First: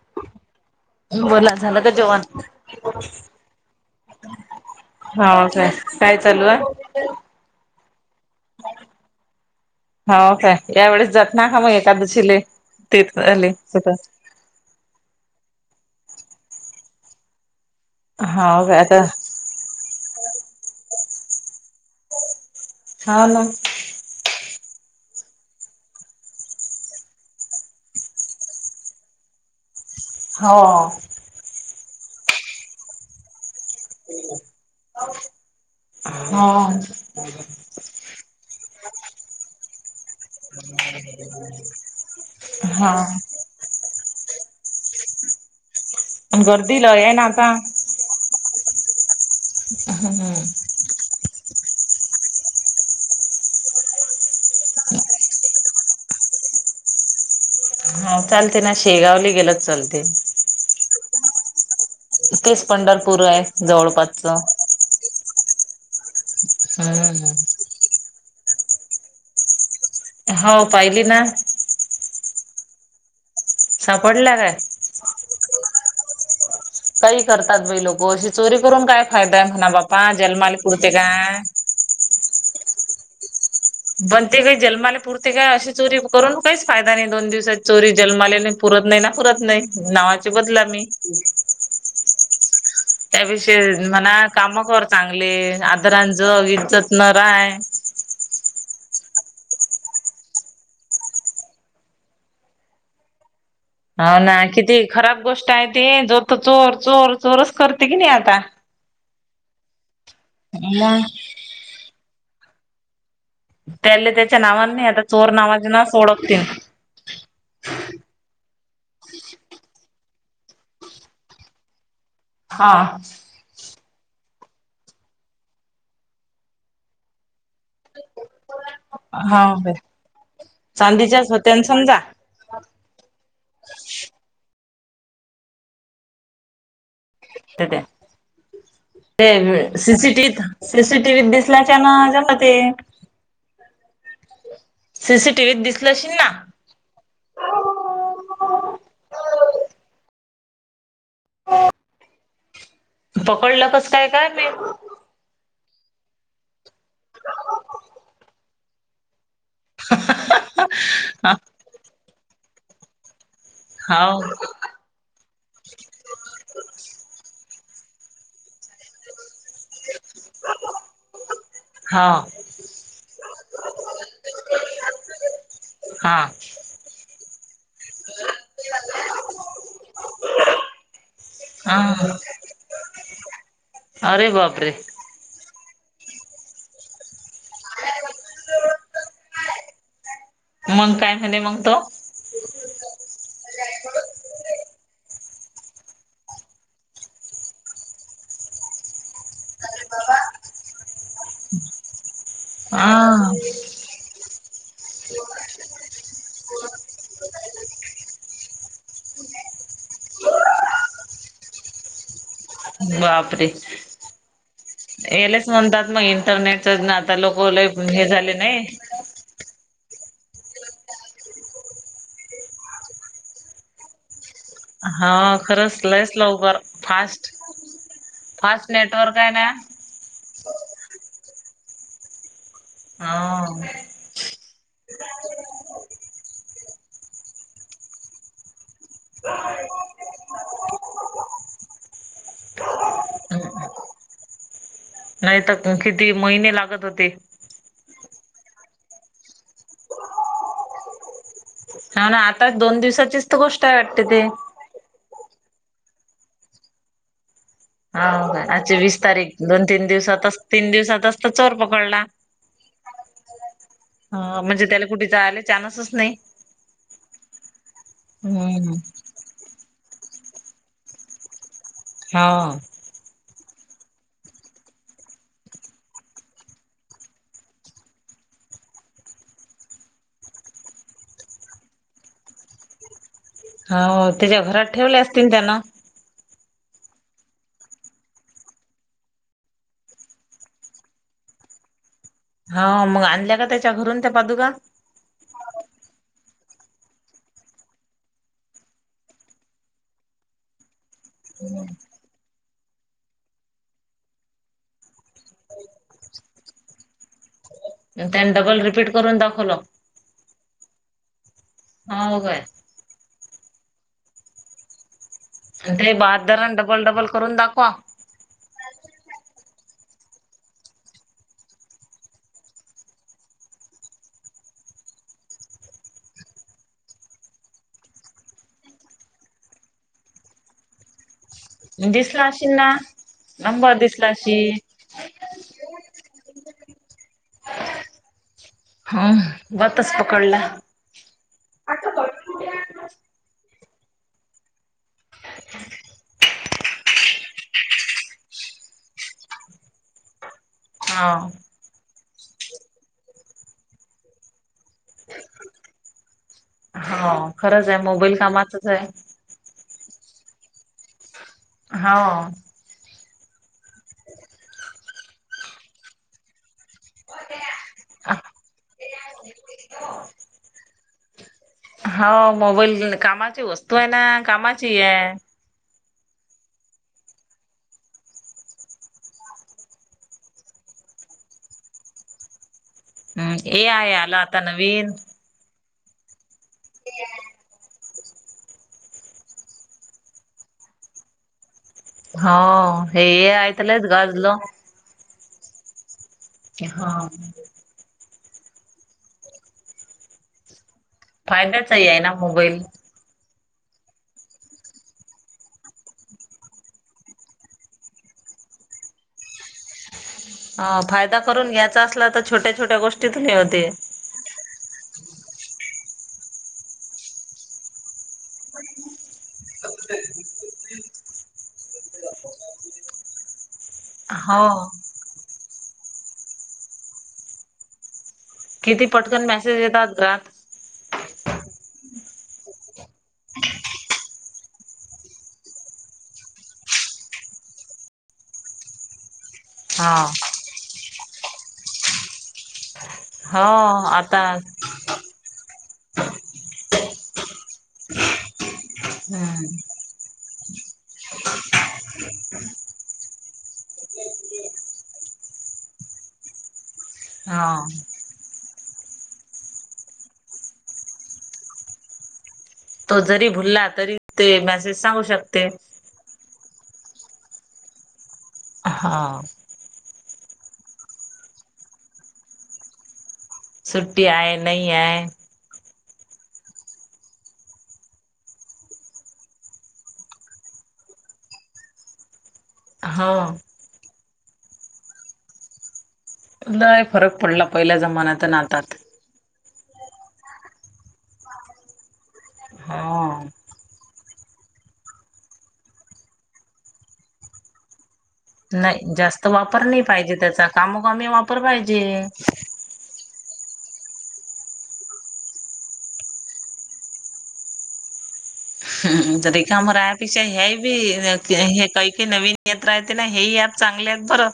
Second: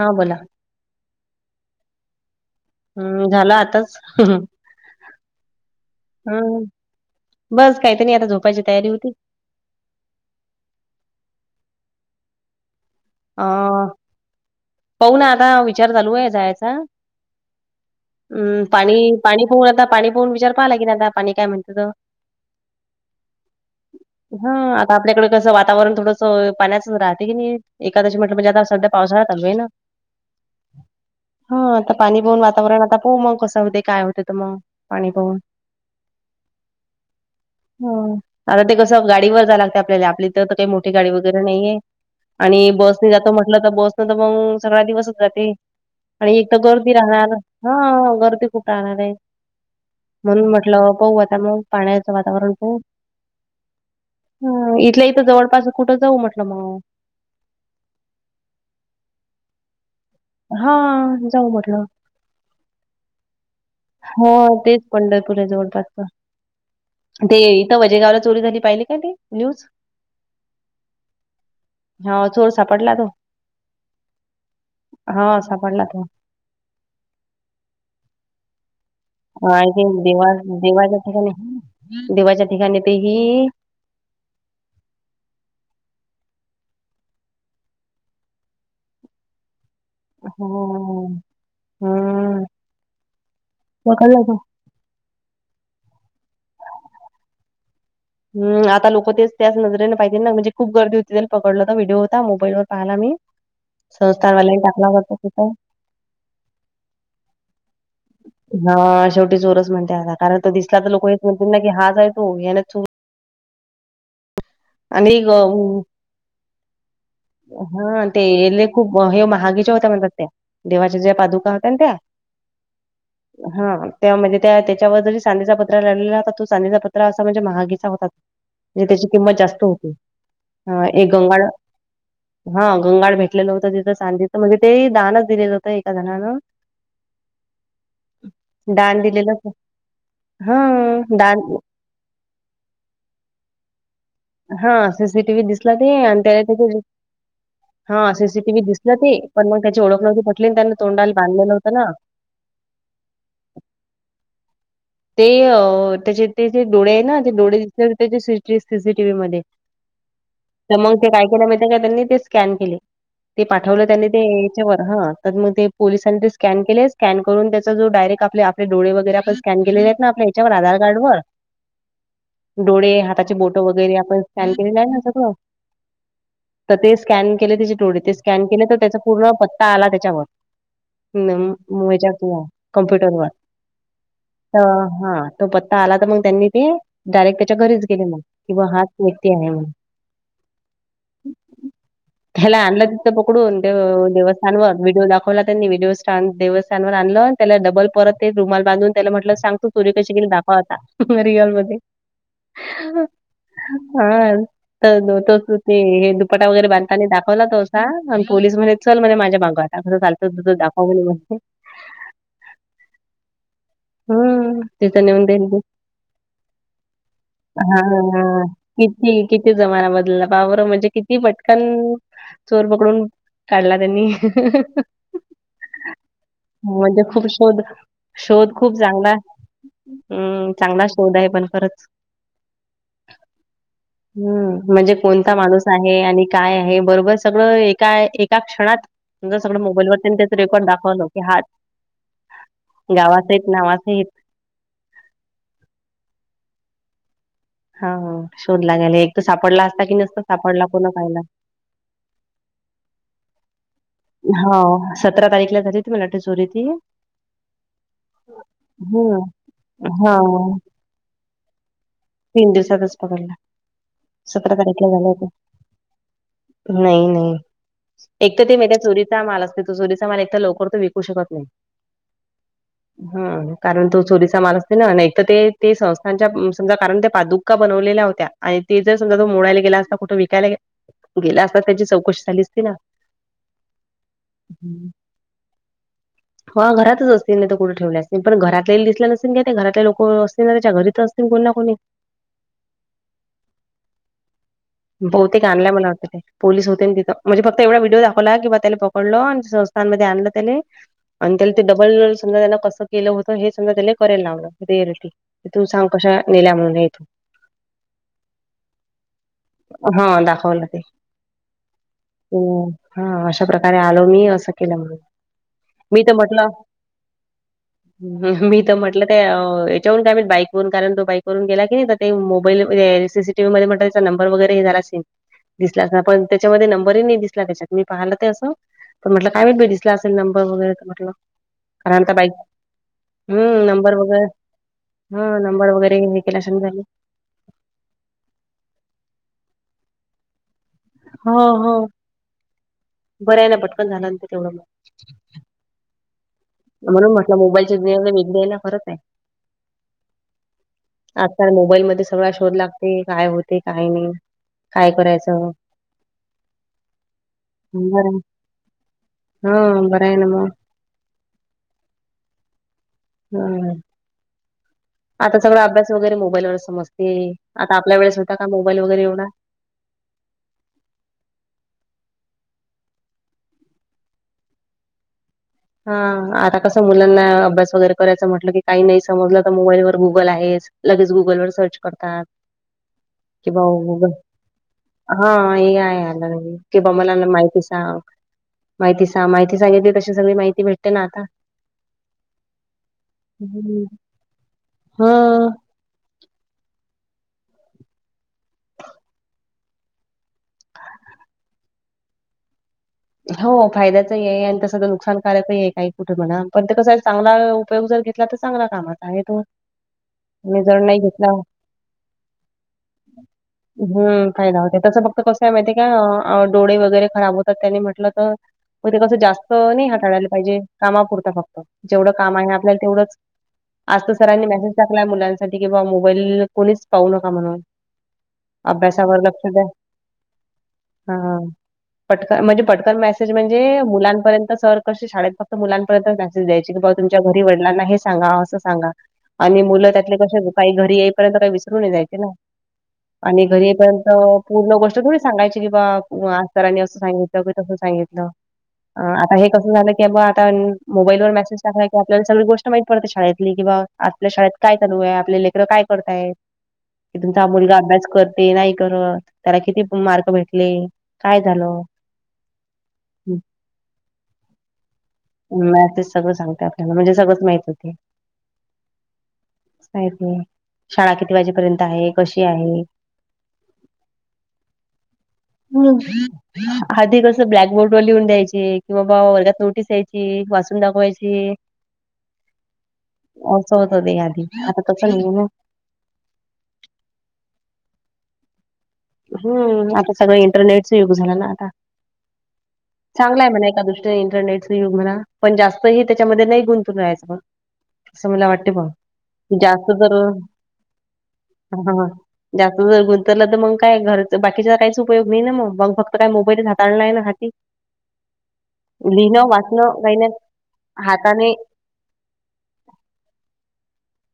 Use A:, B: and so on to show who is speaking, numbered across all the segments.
A: हां बोला.
B: बोला झालं का जेवण?
A: हम्म झालं आताच
B: हो झालं काय चालू
A: हम्म
B: आहे?
A: बस काहीतं नाही आता झोपायची तयारी होती.
B: हो काय यावेेळेस जात नाह हा मग एकादशीले तीर्थले कुटं?
A: पाहूना आता विचार चालू आहे जायचा, अम्
B: काय
A: पाणी
B: आता
A: पाणी पाहून आता पाणी पाहून विचार पाहला लागेल आता पाणी काय म्हणते तं.
B: [unintelligible]
A: हां आता आपल्याकडे कसं वातावरण थोडंस पाण्याचंच राहते की नाही? एकादशी म्हटलं म्हणजे सध्या पावसाळा चालू आहे ना?
B: हो
A: हा आता पाणी पहून वातावरण आता प मग कसं होते काय होते तर मग पाणी बहून
B: हा
A: आता ते कसं गाडी वर जाया लागते आपल्याला आपली इथं तर काही मोठी गाडी वगैरे नाहीये. आणि
B: हा
A: बसनी जातो म्हटलं तर बसने तर मग सगळा दिवसच जाते. आणि एक तर गर्दी
B: लय आहे ना
A: राहणार
B: आता.
A: हा गर्दी खूप राहणार आहे
B: हम्म
A: म्हणून म्हटलं पाऊ आता मग पाण्याचं वातावरण प ह इथल्या इथं जवळपास कुठं जाऊ म्हटलं मग
B: हा चालते ना शेगावली गेलच चालते
A: हा जाऊ म्हटलं
B: तेच पंढरपूर आहे
A: हो
B: जवळपासचं.
A: तेच पंढरपूर आहे जवळपासच
B: हम्म
A: ते
B: ह
A: इथं वजेगावला चोरी झाली पाहिली का त न्यूज
B: होव, पाहिली ना.
A: होव, चोर सापडला तो?
B: सापडला काय?
A: हा सापडला त्यो.
B: काही करतात, बाई लोक अशी चोरी करून काय फायदा य
A: हा
B: म्हणा
A: ते
B: बापा
A: देवा
B: जलमाल पुरते
A: देवाच्या
B: काय?
A: ठिकाणी देवाच्या ठिकाणी ते ही
B: पण ते काही जन्माले पुरते काय, अशी चोरी करून काहीच फायदा नाही दोन दिवसात चोरी जन्माले पुरत नाही ना पुरत नाही, नावाची बदलामी.
A: हम ह.
B: त्या विषय म्हणा काम कर चांगले, आदरांज इज्जत न राय
A: हम आता लोक तेच त्याच नजरेने पाहितील ना म्हणजे खूप गर्दी होती, त्यांनी पकडलं होता व्हिडिओ होता, मोबाईलवर पाहायला मी.
B: [inaudible] हा ना
A: संस्कारवाल्यांनी
B: किती
A: टाकला होता तो
B: खराब गोष्ट
A: तिथं
B: आहे, ती जो तो चोर चोर चोरचं करते की नाही आता
A: हा शेवटी चोरच म्हणते, आता कारण तर दिसला तर
B: मग
A: लोक हेच म्हणतील, ना की हाच हाय चोर याने
B: त्याले त्याच्या नावानी आता
A: आणि
B: चोर नावासना
A: ग-
B: ओळखतील.
A: हा ते येले खूप हे महागेच्या होत्या म्हणताय, त्या. देवाच्या ज्या पादुका होत्या, ना त्या
B: हा
A: हा त्या म्हणजे त्याच्यावर जरी चांदीचा पत्रा लाढलेला होता, तो चांदीचा पत्र असा म्हणजे महागीचा होता, तो.
B: हा ब
A: हा, एक
B: चांदीच्याच
A: गंगाळ
B: होत्या समजा
A: हा घंगाड भेटलेलं होतं, तिथं चांदीचं म्हणजे ते दानचं दिलेलं होतं, एका जणानं
B: त त्या
A: दान
B: ते
A: दिलेलं
B: सीसीटी
A: हा
B: टिव्हित सीसीटी टिव्हित
A: दान
B: दिसल्याच्या मा ज्या मते.
A: हा सीसीटी व्हीत
B: सीसीटीव्हीत
A: दिसला, ते
B: दिसलं असशील
A: आणि
B: ना
A: त्याला हा सीसीटीव्ही दिसल ते पण मग त्याची ओळख नव्हती, पटली त्यानी तोंडाला बांधलेलं होत ना.
B: पकडलं कस काय काय माहित?
A: ते त्याचे ते जे डोळे आहे, ना ते डोळे दि -त्या सीसीटीव्ही मध्ये. तर मग ते काय केल माहित हाय, काय त्यांनी ते स्कॅन केलं. ते पाठवलं त्यांनी
B: हाव
A: ते [unintelligible] ह तर मग ते पोलिसांनी ते स्कॅन केले, स्कॅन करून त्याचा जो डायरेक्ट आपले- आपले डोळे वगैरे स्कॅन केले हायत ना आपल्या याच्यावर आधार कार्ड वर
B: हा.
A: डोळे, हाताची बोट वगैरे आपण स्कॅन केलेलं आहे ना, सगळं.
B: हा.
A: तर ते स्कॅन केले ति डोळे ते स्कॅन केले, तर त्याचा पूर्ण पत्ता आला त्याच्यावरच
B: हा
A: [unintelligible] कमप्यूटरवर
B: अरे
A: त
B: बापरे
A: हा. तो पत्ता आला तर मग त्यांनी ते डायरेक्ट त्याच्या घरीच गेले, मग की बा हाच व्यक्ती आहे म्हणून.
B: मग काय, म्हले मग तो?
A: ह्याला आणलं तिथं पकडून ते देवस्थानवर व्हिडिओ दाखवला, त्यांनी व्हिडिओ स्थान देवस्थानवर आणलं. त्याला डबल परत, ते रुमाल बांधून त्याला म्हटलं सांग तु चोरी कशी केली दाखव, आता रिअल मध्ये.
B: आ [unintelligible]
A: [unintelligible] तर तो ते हे दुपटा वगैरे बांधताना दाखवला, तो तसा आणि पोलीस म्हणे चल म्हणे माझ्या मागं [unintelligible] कसं [unintelligible] दाखव म्हण व्यवस्थित.
B: बापरे!
A: हम्म तिथं नेऊन दे
B: यालेच म्हणतात, मग इंटरनेटच आता लोक ल हे झाले नाही.
A: क किती जमाना बदलला बावर म्हणजे, किती पटकन चोर पकडून काढला त्यांनी
B: हा खरंच लईस लवकर
A: म्हणजे खूप
B: फास्ट
A: शोध शोध
B: फास्ट
A: खूप चांगला
B: नेटवर्क आहे ना
A: हम् चांगला शोध आहे पण खरंच
B: हा
A: हम्म म्हणजे कोणता माणूस आहे आणि काय आहे बरोबर सगळं एका एका क्षणात सगळं मोबाईल वरती त्याच रेकॉर्ड दाखवलं की हात गावात नवा सहित
B: नाही तर किती महिने लागत होते
A: हा शोधलागेयला एक तर सापडला असता की नसता सापडला कोण खयला
B: हा ना आता दोन दिवसाचीच तर गोष्ट आहे वाटते ते
A: हो सतरा तारीखला झाली त मराठी चोरी ती
B: हो आजची वीस
A: हं.
B: तारीख दोन तीन दिवसात
A: हो.
B: तीन दिवसात असत चोर पकडला
A: तीन दिवसागच पकडला
B: ह
A: सत्रक
B: म्हणजे
A: इथ
B: त्याला कुठे
A: झालं हो
B: जायला चान्सच नाही.
A: नाही नाही एक तर ते
B: हम्म
A: मा चोरीचा माल असते तो चोरीचा माल एक तर लवकर तो विकू शकत नाही
B: हा
A: हा कारण तो चोरीचा माल असते ना नाही तर ते संस्थांच्या समजा कारण ते पादुक का बनवलेल्या होत्या आणि ते जर समजा तो मोडाला गेला असताुठं विकायला गे गेला असता त्याची चौकशी झाली अस त ना
B: हो त्याच्या घरात ठेवले असतील त्यांना
A: ह घरातच असतील ना तर कुठं ठेवल्याच नाही पण घरातले दिसल्या नसेन का ते घरातले लोक असतील ना त्याच्या घरीच अस त को ना कोणी
B: हा मग आणल्या का त्याच्या घरून त्या पादुकाा
A: बहुतेक आणल्याय मला वाटतं ते पोललीस होते आणि तिथं म्हणजे फक्त एवढा व्हिडिओ दाखवला किंवा त्याला पकडल आणि संस्थांमध्ये आणलं त्याने आणि त्याला ते डबलडोल समजा त्यांना कसं केलं होतं हे समजा त्यानी करायला लावलं रिअलिटी तुम सांग कशा नेल्या म्हणूनथो
B: ग त्यांनी डबल रिपीट करून दाखवलं
A: हा दाखवला ते
B: हाव काय
A: ह् हा अशा प्रकारे आलो मी असं केलं म्हणून
B: आणि ते
A: मी तर म्हटलं
B: बारदरण डबल डबल करून दाखवा
A: मी तर म्हटलं ते याच्यावरून कायम बाईक वून कारण तो बाईकवरून गेला की नाही ते मोबाईल सीसीटीव् मध्ये म्हटलं त्याचा नंबर वगैरे हे झाला सेम दिसला अस पण त्याच्यामध्ये नंबरही नाही दिसला त्याच्यात मी पाहिलं ते असं तर म्हटलं काय वाट भे दिसला असे नंबर वगैरे तर म्हटलं खर
B: दिसला
A: बाईक
B: अशील ना.
A: हम्म नंबर
B: दिसला
A: वगैरे
B: अशील
A: ह नंबर वगैरे हे केला सम झाली
B: हा वाातच पकडला
A: हो हो बरं ना पटकन झालं नंतर तेवढं म्हणून म्हटलं मोबाईलच्या व वे द्यायला खरत आहे
B: हाव.
A: आजकाल मोबाईलमध्येध्ये सगळा शोध लागते काय होते काय नाही काय करायचं
B: होा खरंच आहे मोबाईल
A: बरं
B: कामाातच आहे
A: हा बरयनम
B: हा
A: हम्म आता सगळा अभ्यास वगैरे मोबाईल व समजते आता आपल्या वेळेस होता का मोबाईल वगैरे एवढा
B: होा मोबाईल कामाची वस्तू आहे ना कामाची आहे
A: हा आता कसं मुलांना अभ्यास वगैरे करायचं म्हटलं की काही नाही समजलं तर मोबाईल व गुगल आहेच लगेच गुगलवरर सर्च करतात
B: हम्म
A: कि
B: ए
A: बा
B: आहे
A: गुगल
B: आला आता नवीन
A: हा हे आहे आलं कि बा मला माहिती सांग माहिती सां माहिती सांगितली तशी सगळी माहिती भेटते ना आता
B: हो हे य तलंच गाजलं.
A: हा.
B: हा. फायद्याचाही आहे ना मोबाईल.
A: हो फायद्याचही आहे आणि तस नुकसानकारकही आहे. काही कुठे म्हणा पण ते कसा चांगला उपयोग जर घेतला तर चांगला कामचा आहे तो. आणि जर
B: ह
A: नाही
B: फायदा
A: घेतला
B: करून घ्यायचा असला तर छोट्या छोट्या गोष्टीत नाही होते.
A: हम् फायदा होत तसं फक्त कसं आहे माहितीय का डोळे वगैरे खराब होतात त्यांनी म्हट तर ते कसं जास्त नाही हाताळायला पाहिजे कामापुरत फक्त जेवढं काम आहे आपल्याला तेवढंच आज तर
B: हो
A: सरांनी मेसेज टाकला मुलांसाठी कि बा मोबाईल कोणीच पाहू नका म्हणून
B: किती
A: अभ्यासावरर
B: पटकन
A: लक्ष
B: मेसेज
A: द्या
B: येतात घरात
A: हा पटका म्हणजे पटकन मेसेज म्हणजे मुलांपर्यंत सर क शाळेत फक्त मुलांपर्यंत मेसेज द्यायची की बा तुमच्या घरी वडलां सांगा असं सांगा आणि मुलं
B: हा
A: त्यातले क काही घरी येईपर्यंत काही विसरून नाही जायचे ना.
B: हो
A: आणि घरी येपर्यंत
B: आता
A: पूर्ण गोष्ट [unintelligible] ुडी सांगायची कि बा असरांनी असं सांगायच. सगित आता हे
B: हम्म
A: झा कं आता मोबाईल वर मेसेज टाकय की आपल्याला सगळी गोष्ट माहिती पडते. शाळेतली किंवा आपल्या शाळेत काय चालू आहे आपले लेकर काय करताय की तुमचा हा मुलगा अभ्यास कर ते नाही करत त्याला किती मार्ग भेटले काय झालं.
B: तो जरी भुलला तरी ते मेसेज सांगू शकते.
A: मॅसेज सगळ सांगतात. म्हणजे सगळच माहित होते.
B: हा.
A: शाळा किती वाजेपर्यंत आहे कशी आहे.
B: सुुट्टी आहे नाही आहे.
A: हम्. आधी कसं ब्लॅकबोर्ड व लिहून द्यायचे किंवा बा वर्गात नोटीस या्यायची वाचून दाखवायची.
B: हा.
A: होत होते या आधी आता कसं नाही.
B: दाय फरक पडला पहिल्या जमान्यात नातात.
A: हम्म आता सगळं इंटरनेटच युग झाला ना आता
B: हा.
A: चांगला आहे म्हणा. एका दृष्टीने इंटरनेटच युग म्हणा पण जास्त ह त्याच्यामध्ये नाही गुंतून राहायचं मग
B: नाही जास्त वापर नाही
A: जास्त
B: पाहिजे
A: जर
B: त्याचा कामोकामीे वापर पाहिजे.
A: ह जास्त जर गुंतल तर मग काय घरच बाकीचा काहीच उपयोग नाही ना, मग मग फक्त काय मोबाईल हाताळलाय ना हाती.
B: हम् तर
A: लिहिणं
B: रेखाम
A: वाचणं काही
B: राहापेक्षा
A: नाही
B: ह्या बी हे
A: हाताने
B: काही काही नवीन येत राहते ना हे ह ऍप चांगले आहेत बरं.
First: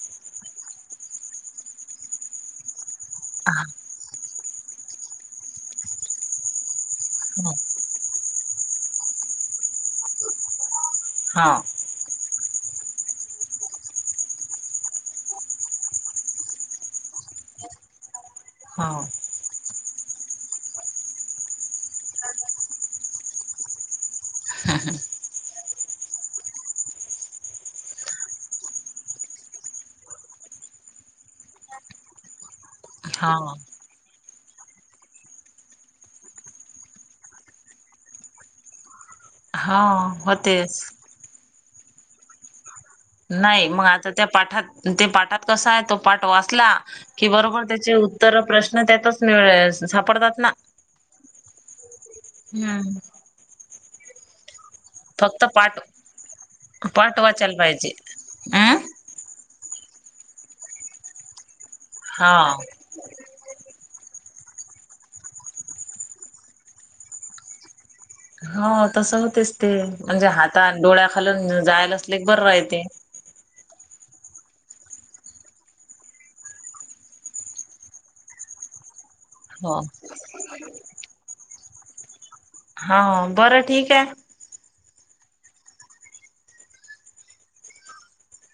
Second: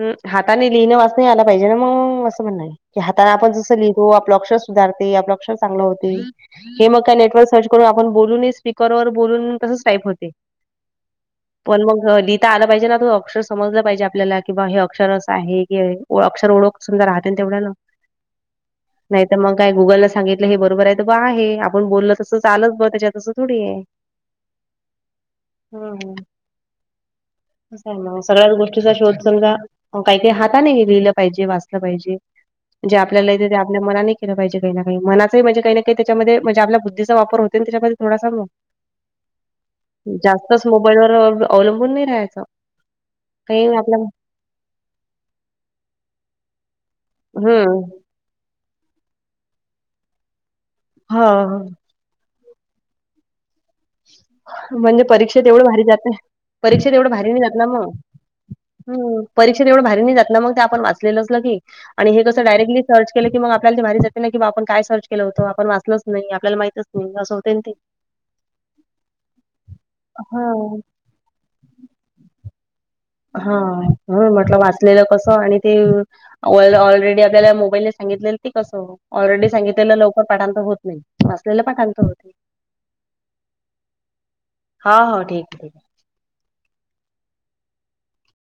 A: ह हाताने लिहिणं वाचने आला पाहिजे ना मग असं म्हणण. की हाताने आपण जसं लिहितो, आपलं अक्षर सुधारते आपलं लक्ष चांगलं होते. हे मग काय नेटवर सर्च करून आपण बोलून स्पीकरवर बोलून तसच टाईप होते.
B: हा.
A: पण मग लिहिता आलं पाहिजे ना, त अक्षर समजलं पाहिजे आपल्याला कि बा हे अक्षर असं आहे की अक्षर ओळख समधा राहते तेवढ्याला
B: हा.
A: नाही तर मग काय गुगलला सांगितलं हे बरोबर आहे तर ब आहे. आपण बोलल तसं चालच ब त्याच्यात तसं थोडी आहे.
B: ह.
A: सगळ्याच गोष्टीचा शोध चलग काही काही हाताने बी लिहिलं पाहिजे वाचलं पाहिजे. जे आपल्याला येते
B: हा
A: ते आपल्या मनाने केलं पाहिजे काही ना, काही मनाचंही म्हणजे काही ना, काही त्याच्यामध्ये म्हणजे आपल्या बुद्धचा वापर होतेन त्याच्यामध्ये. एवढा सजम [unintelligible]
B: हा.
A: जास्तच
B: होतेच.
A: मोबाईलवर अवलंबून नाही राहायच.
B: नाही म आता त्या पाठात ते पाठात कसा आहे तो पाठ वाचला कि बरोबर
A: हं.
B: त्याचे उत तर प्रश्न त्यातच मिळ सापडतात ना.
A: हो हो.
B: हम्म.
A: म्हणजे
B: फक्त
A: परीक्षेत एवढं
B: पाठ
A: भारी जाते परीक्षेत एवढं
B: पाठ
A: भारी नाही जात
B: वाचायला
A: ना म
B: पाहिजे. अं
A: हम परीक्षेत एवढं भारी नाही जातलं मंग ते आपण वाचलेलं असल की आणि हे
B: हा
A: कसं डायरेक्टली सर्च केलं की मंग आपल्याला ते भारी जातेना कि बुआ आपण काय सर्च केलं होतं आपण वाचलंच नाही आपल्याला माहितच नाही असं होतयन ते.
B: हो तसं होतेच ते म्हणजे
A: हां.
B: हातान डोळ्याखालून जायल असले क बरं रायहते.
A: हा ह म्हटलं वाचलेलं कसं आणि ते. ऑल ऑलरेडी आपल्याला मोबाईलने सांगितले की कसं ऑलरेडी
B: हो.
A: सांगितलेलं लवकर पाठांतर होत नाही वाचलेलं पाठांतर होते.
B: हा बरं ठीक आहे.
A: हा हो ठीक हे ठीक हे.